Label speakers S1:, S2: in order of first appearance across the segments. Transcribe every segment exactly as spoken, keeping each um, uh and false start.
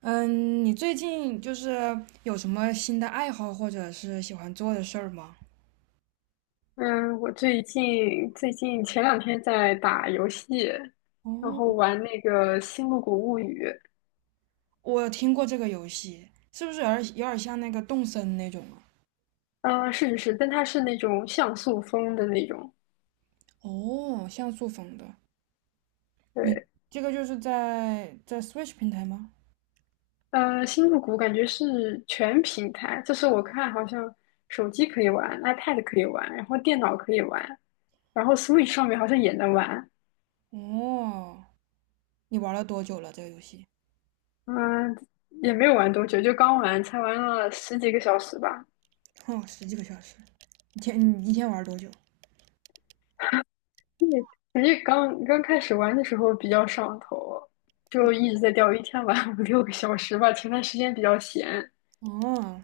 S1: 嗯，你最近就是有什么新的爱好或者是喜欢做的事儿吗？
S2: 嗯，我最近最近前两天在打游戏，然后
S1: 哦，
S2: 玩那个《星露谷物语》。
S1: 我听过这个游戏，是不是有点有点像那个动森那种啊？
S2: 呃，是是是，但它是那种像素风的那种。
S1: 哦，像素风的。你
S2: 对，
S1: 这个就是在在 Switch 平台吗？
S2: 呃，《星露谷》感觉是全平台，就是我看好像手机可以玩，iPad 可以玩，然后电脑可以玩，然后 Switch 上面好像也能玩。
S1: 哦，你玩了多久了这个游戏？
S2: 嗯，也没有玩多久，就刚玩，才玩了十几个小时吧。
S1: 哦，十几个小时。一天你一天玩多久？
S2: 对，感觉刚刚开始玩的时候比较上头，就一直在钓，鱼，一天玩五 六个小时吧。前段时间比较闲，
S1: 哦，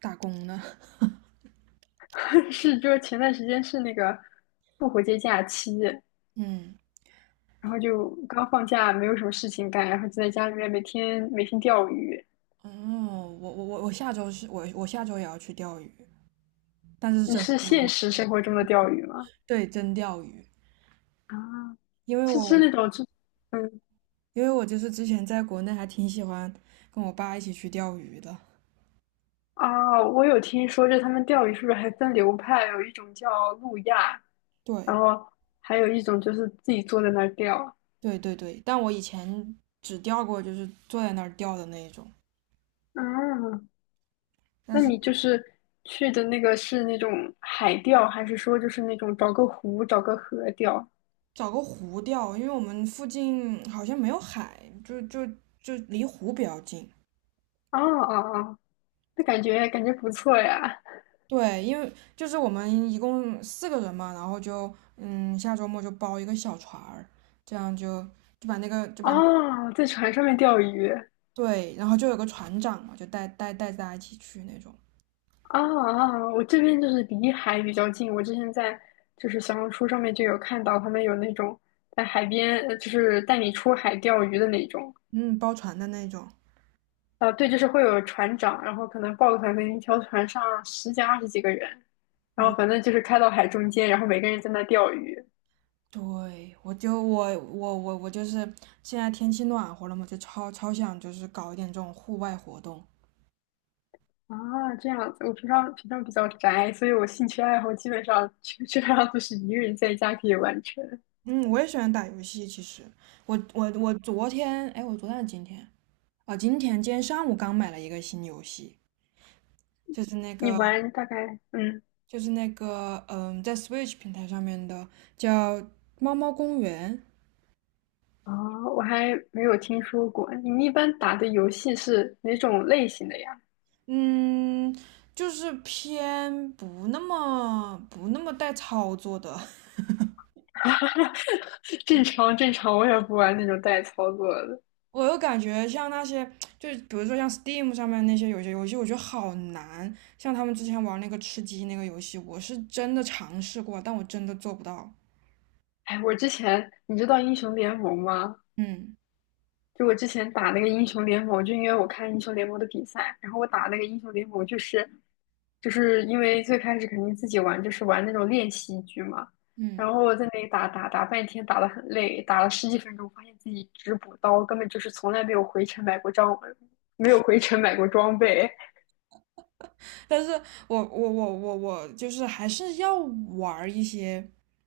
S1: 打工呢？
S2: 是就是前段时间是那个复活节假期，
S1: 嗯，
S2: 然后就刚放假，没有什么事情干，然后就在家里面每天每天钓鱼。
S1: 哦，我我我我下周是我我下周也要去钓鱼，但是是
S2: 你
S1: 真的
S2: 是
S1: 钓鱼，
S2: 现实生活中的钓鱼吗？
S1: 对，真钓鱼。
S2: 啊，
S1: 因为
S2: 是
S1: 我
S2: 是那种就嗯
S1: 因为我就是之前在国内还挺喜欢跟我爸一起去钓鱼的。
S2: 啊，我有听说，就他们钓鱼是不是还分流派？有一种叫路亚，然
S1: 对
S2: 后还有一种就是自己坐在那儿钓。
S1: 对对对，但我以前只钓过就是坐在那儿钓的那一种，
S2: 啊，
S1: 但
S2: 那
S1: 是
S2: 你就是去的那个是那种海钓，还是说就是那种找个湖、找个河钓？
S1: 找个湖钓，因为我们附近好像没有海，就就就离湖比较近。
S2: 啊啊，哦，那感觉感觉不错呀。
S1: 对，因为就是我们一共四个人嘛，然后就嗯下周末就包一个小船儿，这样就就把那个就把
S2: 啊，在船上面钓鱼。
S1: 对，然后就有个船长嘛，就带带带大家一起去那种，
S2: 啊啊，我这边就是离海比较近，我之前在就是小红书上面就有看到他们有那种在海边，呃就是带你出海钓鱼的那种。
S1: 嗯，包船的那种。
S2: 啊，对，就是会有船长，然后可能报个团，可能一条船上十几、二十几个人，然
S1: 嗯，
S2: 后反正就是开到海中间，然后每个人在那钓鱼。
S1: 对，我就我我我我就是现在天气暖和了嘛，就超超想就是搞一点这种户外活动。
S2: 啊，这样子。我平常平常比较宅，所以我兴趣爱好基本上基基本上都是一个人在家可以完成。
S1: 嗯，我也喜欢打游戏，其实我我我昨天，哎，我昨天还是今天啊，今天今天上午刚买了一个新游戏，就是那
S2: 你
S1: 个
S2: 玩大概嗯
S1: 就是那个嗯，在 Switch 平台上面的叫《猫猫公园》，
S2: 啊，哦我还没有听说过。你们一般打的游戏是哪种类型的呀？
S1: 嗯，就是偏不那么不那么带操作的
S2: 正常正常，我也不玩那种带操作的。
S1: 我又感觉像那些，就是比如说像 Steam 上面那些有些游戏，我觉得好难。像他们之前玩那个吃鸡那个游戏，我是真的尝试过，但我真的做不到。
S2: 哎，我之前你知道英雄联盟吗？
S1: 嗯
S2: 就我之前打那个英雄联盟，就因为我看英雄联盟的比赛，然后我打那个英雄联盟，就是就是因为最开始肯定自己玩，就是玩那种练习局嘛，
S1: 嗯，
S2: 然后我在那里打打打半天，打得很累，打了十几分钟，发现自己只补刀，根本就是从来没有回城买过装，没有回城买过装备。
S1: 但是我我我我我就是还是要玩儿一些，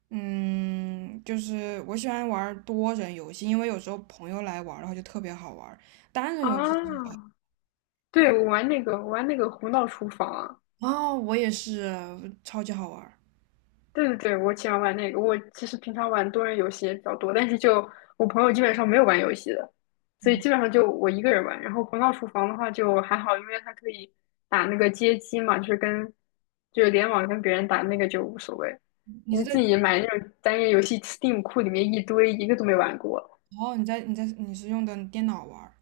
S1: 嗯，就是我喜欢玩儿多人游戏，因为有时候朋友来玩儿的话就特别好玩儿。单人游戏。
S2: 啊！对，我玩那个我玩那个胡闹厨房，
S1: 哦，我也是超级好玩。
S2: 对对对，我喜欢玩那个。我其实平常玩多人游戏也比较多，但是就我朋友基本上没有玩游戏的，所以
S1: 嗯，
S2: 基本上就我一个人玩。然后《头脑厨房》的话就还好，因为它可以打那个街机嘛，就是跟就是联网跟别人打那个就无所谓。
S1: 你
S2: 你
S1: 是
S2: 自
S1: 在？
S2: 己买那种单人游戏，Steam 库里面一堆，一个都没玩过。
S1: 哦，你在你在你是用的电脑玩儿。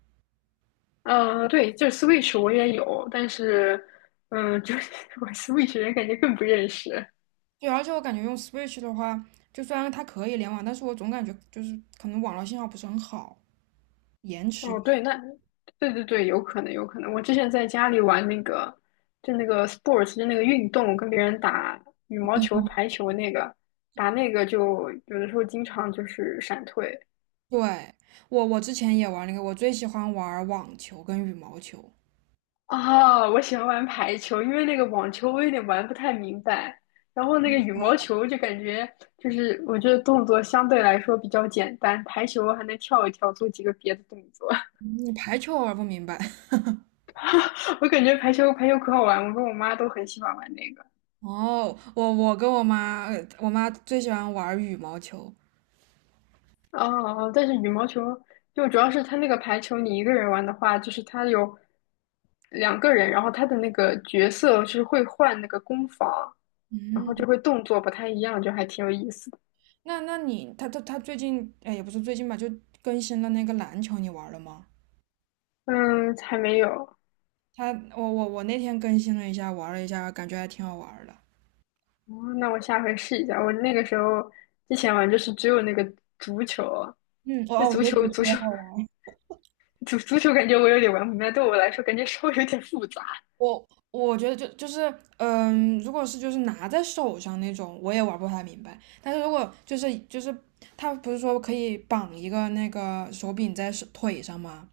S2: 嗯，对，就是 Switch 我也有，但是嗯，就是 我 Switch 人感觉更不认识。
S1: 对，而且我感觉用 Switch 的话，就虽然它可以联网，但是我总感觉就是可能网络信号不是很好，延迟。
S2: 哦，对，那对对对，有可能，有可能。我之前在家里玩那个，就那个 sports,就那个运动，跟别人打羽毛球、排球那个，打那个就有的时候经常就是闪退。
S1: 对，我我之前也玩那个，我最喜欢玩网球跟羽毛球。
S2: 啊。我喜欢玩排球，因为那个网球我有点玩不太明白，然后那个羽毛
S1: 哦，
S2: 球就感觉就是我觉得动作相对来说比较简单，排球还能跳一跳，做几个别的动作。
S1: 你排球玩不明白。
S2: 我感觉排球排球可好玩，我跟我妈都很喜欢玩那个。
S1: 哦，我我跟我妈，呃我妈最喜欢玩羽毛球。
S2: 哦哦，但是羽毛球就主要是它那个排球，你一个人玩的话，就是它有两个人，然后它的那个角色是会换那个攻防，然后
S1: 嗯，
S2: 就会动作不太一样，就还挺有意思的。
S1: 那那你，他他他最近，哎，也不是最近吧，就更新了那个篮球，你玩了吗？
S2: 嗯，还没有。
S1: 他，我我我那天更新了一下，玩了一下，感觉还挺好玩的。
S2: 哦，那我下回试一下。我那个时候之前玩就是只有那个足球，
S1: 嗯，哦
S2: 那
S1: 哦，我觉
S2: 足
S1: 得
S2: 球
S1: 足球
S2: 足
S1: 也
S2: 球
S1: 好 玩。
S2: 足足球感觉我有点玩不明白，对我来说感觉稍微有点复杂。
S1: 我我觉得就就是，嗯，如果是就是拿在手上那种，我也玩不太明白。但是如果就是就是他不是说可以绑一个那个手柄在手腿上吗？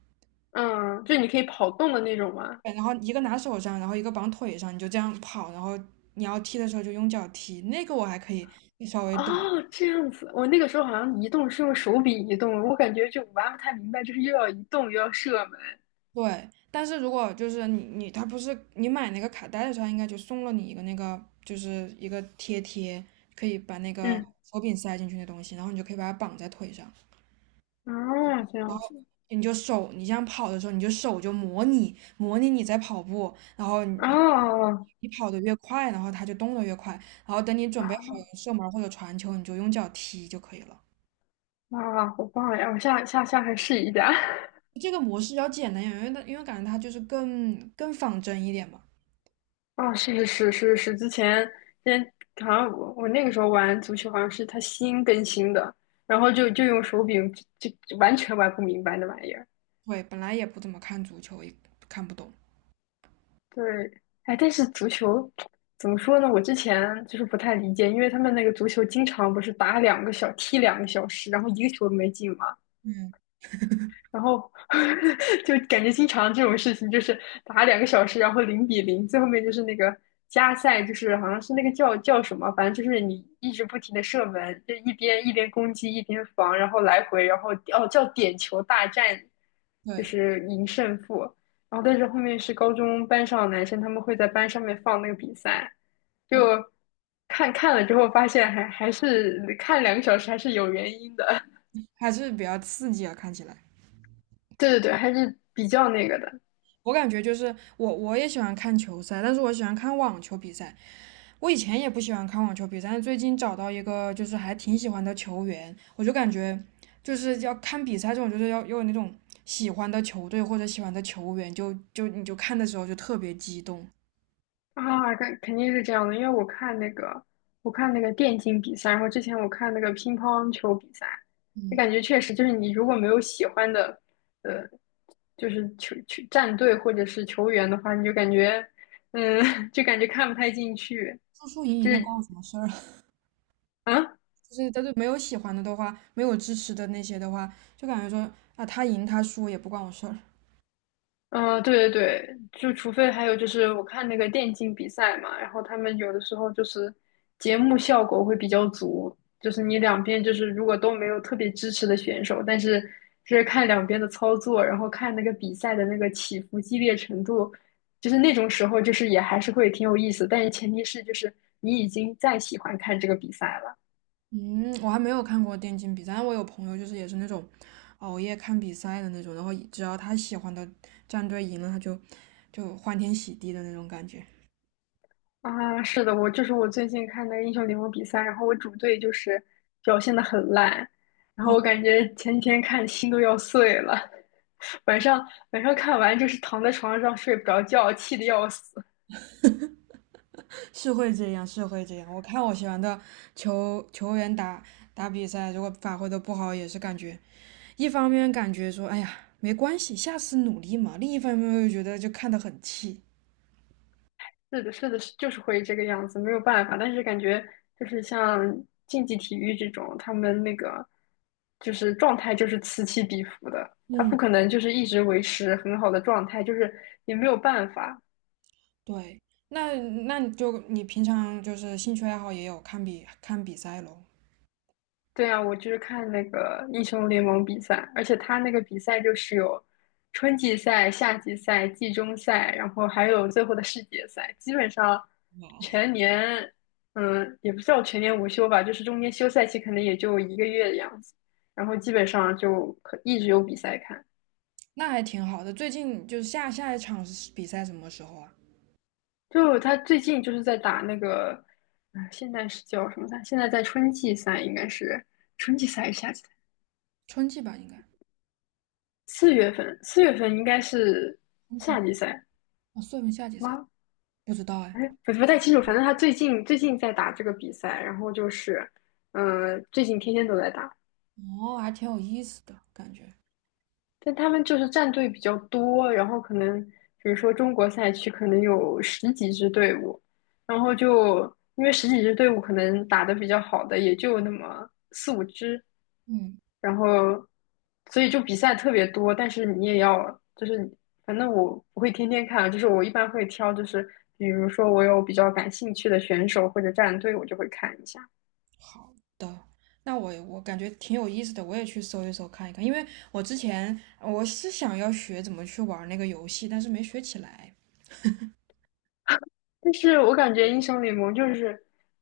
S2: 嗯，就你可以跑动的那种吗？
S1: 对，然后一个拿手上，然后一个绑腿上，你就这样跑，然后你要踢的时候就用脚踢，那个我还可以稍微懂。
S2: 哦，这样子，我那个时候好像移动是用手柄移动，我感觉就玩不太明白，就是又要移动又要射门。
S1: 对，但是如果就是你你他不是你买那个卡带的时候，它应该就送了你一个那个就是一个贴贴，可以把那个
S2: 嗯，
S1: 手柄塞进去的东西，然后你就可以把它绑在腿上。
S2: 哦，这样子，
S1: 你就手，你这样跑的时候，你就手就模拟模拟你在跑步，然后你
S2: 哦，
S1: 你跑得越快，然后它就动得越快，然后等你准备好
S2: 啊，
S1: 射门或者传球，你就用脚踢就可以了。
S2: 哇，好棒呀！我下下下回试一下。
S1: 这个模式要简单一点，因为它因为感觉它就是更更仿真一点嘛。
S2: 哦，是是是是是，之前之前好像我我那个时候玩足球，好像是它新更新的，然后就就用手柄就就完全玩不明白那玩意儿。
S1: 对，本来也不怎么看足球，也看不懂。
S2: 对，哎，但是足球怎么说呢？我之前就是不太理解，因为他们那个足球经常不是打两个小，踢两个小时，然后一个球都没进嘛。
S1: 嗯，
S2: 然后 就感觉经常这种事情，就是打两个小时，然后零比零，最后面就是那个加赛，就是好像是那个叫叫什么，反正就是你一直不停的射门，就一边一边攻击一边防，然后来回，然后哦叫点球大战，就
S1: 对，
S2: 是赢胜负。然后但是后面是高中班上的男生，他们会在班上面放那个比赛，就
S1: 嗯，
S2: 看，看了之后发现还还是看两个小时还是有原因的，
S1: 还是比较刺激啊，看起来。
S2: 对对对，还是比较那个的。
S1: 我感觉就是我我也喜欢看球赛，但是我喜欢看网球比赛，我以前也不喜欢看网球比赛，但最近找到一个就是还挺喜欢的球员，我就感觉就是要看比赛这种，就是要要有那种喜欢的球队或者喜欢的球员，就就你就看的时候就特别激动，
S2: 啊，肯肯定是这样的，因为我看那个，我看那个电竞比赛，然后之前我看那个乒乓球比赛，就感觉确实就是你如果没有喜欢的，呃，就是球球战队或者是球员的话，你就感觉，嗯，就感觉看不太进去，
S1: 输输赢
S2: 就
S1: 赢的
S2: 是，
S1: 关我什么事儿啊？
S2: 啊。
S1: 就是但是没有喜欢的的话，没有支持的那些的话，就感觉说啊他赢他输也不关我事儿。
S2: 嗯，对对对，就除非还有就是我看那个电竞比赛嘛，然后他们有的时候就是节目效果会比较足，就是你两边就是如果都没有特别支持的选手，但是就是看两边的操作，然后看那个比赛的那个起伏激烈程度，就是那种时候就是也还是会挺有意思，但是前提是就是你已经在喜欢看这个比赛了。
S1: 嗯，我还没有看过电竞比赛，但我有朋友就是也是那种熬夜看比赛的那种，然后只要他喜欢的战队赢了，他就就欢天喜地的那种感觉。
S2: 啊，是的，我就是我最近看那个英雄联盟比赛，然后我主队就是表现的很烂，然后
S1: 哦，
S2: 我感觉前几天看心都要碎了，晚上晚上看完就是躺在床上睡不着觉，气得要死。
S1: 是会这样，是会这样。我看我喜欢的球球员打打比赛，如果发挥的不好，也是感觉一方面感觉说，哎呀，没关系，下次努力嘛；另一方面又觉得就看得很气。
S2: 是的，是的，是就是会这个样子，没有办法。但是感觉就是像竞技体育这种，他们那个就是状态就是此起彼伏的，他不
S1: 嗯，
S2: 可能就是一直维持很好的状态，就是也没有办法。
S1: 对。那那你就你平常就是兴趣爱好也有看比看比赛喽？
S2: 对啊，我就是看那个英雄联盟比赛，而且他那个比赛就是有春季赛、夏季赛、季中赛，然后还有最后的世界赛，基本上全年，嗯，也不叫全年无休吧，就是中间休赛期可能也就一个月的样子，然后基本上就可一直有比赛看。
S1: 那还挺好的。最近就是下下一场是比赛什么时候啊？
S2: 就他最近就是在打那个，嗯，现在是叫什么赛？现在在春季赛，应该是春季赛还是夏季赛？
S1: 春季吧，应该
S2: 四月份，四月份应该是
S1: 冬天
S2: 夏季赛，
S1: 啊，算不算夏季赛，
S2: 吗？
S1: 不知道哎。
S2: 哎，我不太清楚，反正他最近最近在打这个比赛，然后就是，嗯、最近天天都在打，
S1: 哦，还挺有意思的感觉。
S2: 但他们就是战队比较多，然后可能比如说中国赛区可能有十几支队伍，然后就因为十几支队伍可能打得比较好的也就那么四五支，
S1: 嗯，
S2: 然后所以就比赛特别多，但是你也要就是反正我不会天天看，就是我一般会挑，就是比如说我有比较感兴趣的选手或者战队，我就会看一下。
S1: 好的。那我我感觉挺有意思的，我也去搜一搜看一看，因为我之前我是想要学怎么去玩那个游戏，但是没学起来。
S2: 但是我感觉英雄联盟就是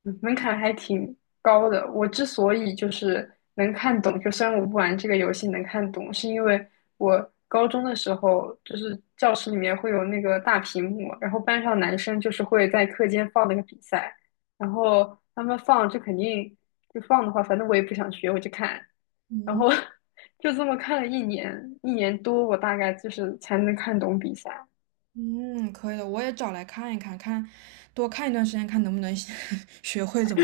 S2: 嗯门槛还挺高的。我之所以就是能看懂，就虽然我不玩这个游戏能看懂，是因为我高中的时候就是教室里面会有那个大屏幕，然后班上男生就是会在课间放那个比赛，然后他们放就肯定就放的话，反正我也不想学，我就看，然后 就这么看了一年一年多，我大概就是才能看懂比赛。
S1: 嗯，可以的，我也找来看一看，看多看一段时间，看能不能 学会怎么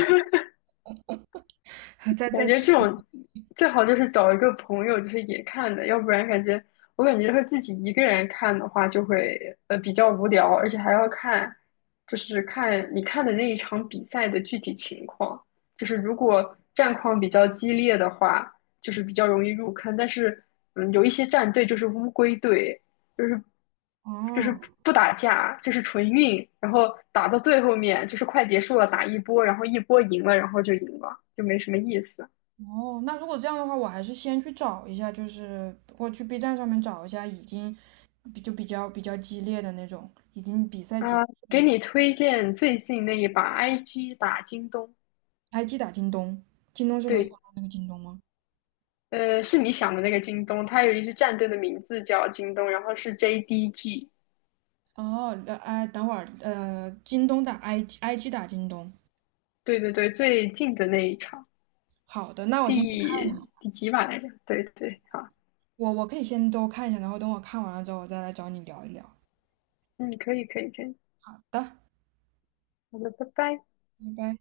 S1: 打，再
S2: 感
S1: 再
S2: 觉这种最好就是找一个朋友，就是也看的，要不然感觉我感觉和自己一个人看的话，就会呃比较无聊，而且还要看，就是看你看的那一场比赛的具体情况。就是如果战况比较激烈的话，就是比较容易入坑。但是嗯，有一些战队就是乌龟队，就是就是不
S1: 哦。
S2: 不打架，就是纯运，然后打到最后面就是快结束了，打一波，然后一波赢了，然后就赢了，就没什么意思。
S1: 哦，那如果这样的话，我还是先去找一下，就是我去 B 站上面找一下已经比就比较比较激烈的那种，已经比赛结束
S2: 啊，
S1: 的。
S2: 给你推荐最近那一把 I G 打京东，
S1: 还击打京东，京东是刘强
S2: 对，
S1: 东那个京东吗？
S2: 呃，是你想的那个京东，它有一支战队的名字叫京东，然后是 J D G,
S1: 哦，呃，哎，等会儿，呃，京东打 i g i g 打京东。
S2: 对对对，最近的那一场，
S1: 好的，那我先去看一
S2: 第
S1: 下，
S2: 第几把来着？对对，好，
S1: 我我可以先都看一下，然后等我看完了之后，我再来找你聊一聊。
S2: 嗯，可以可以可以，
S1: 好的，
S2: 好的，拜拜。
S1: 拜拜。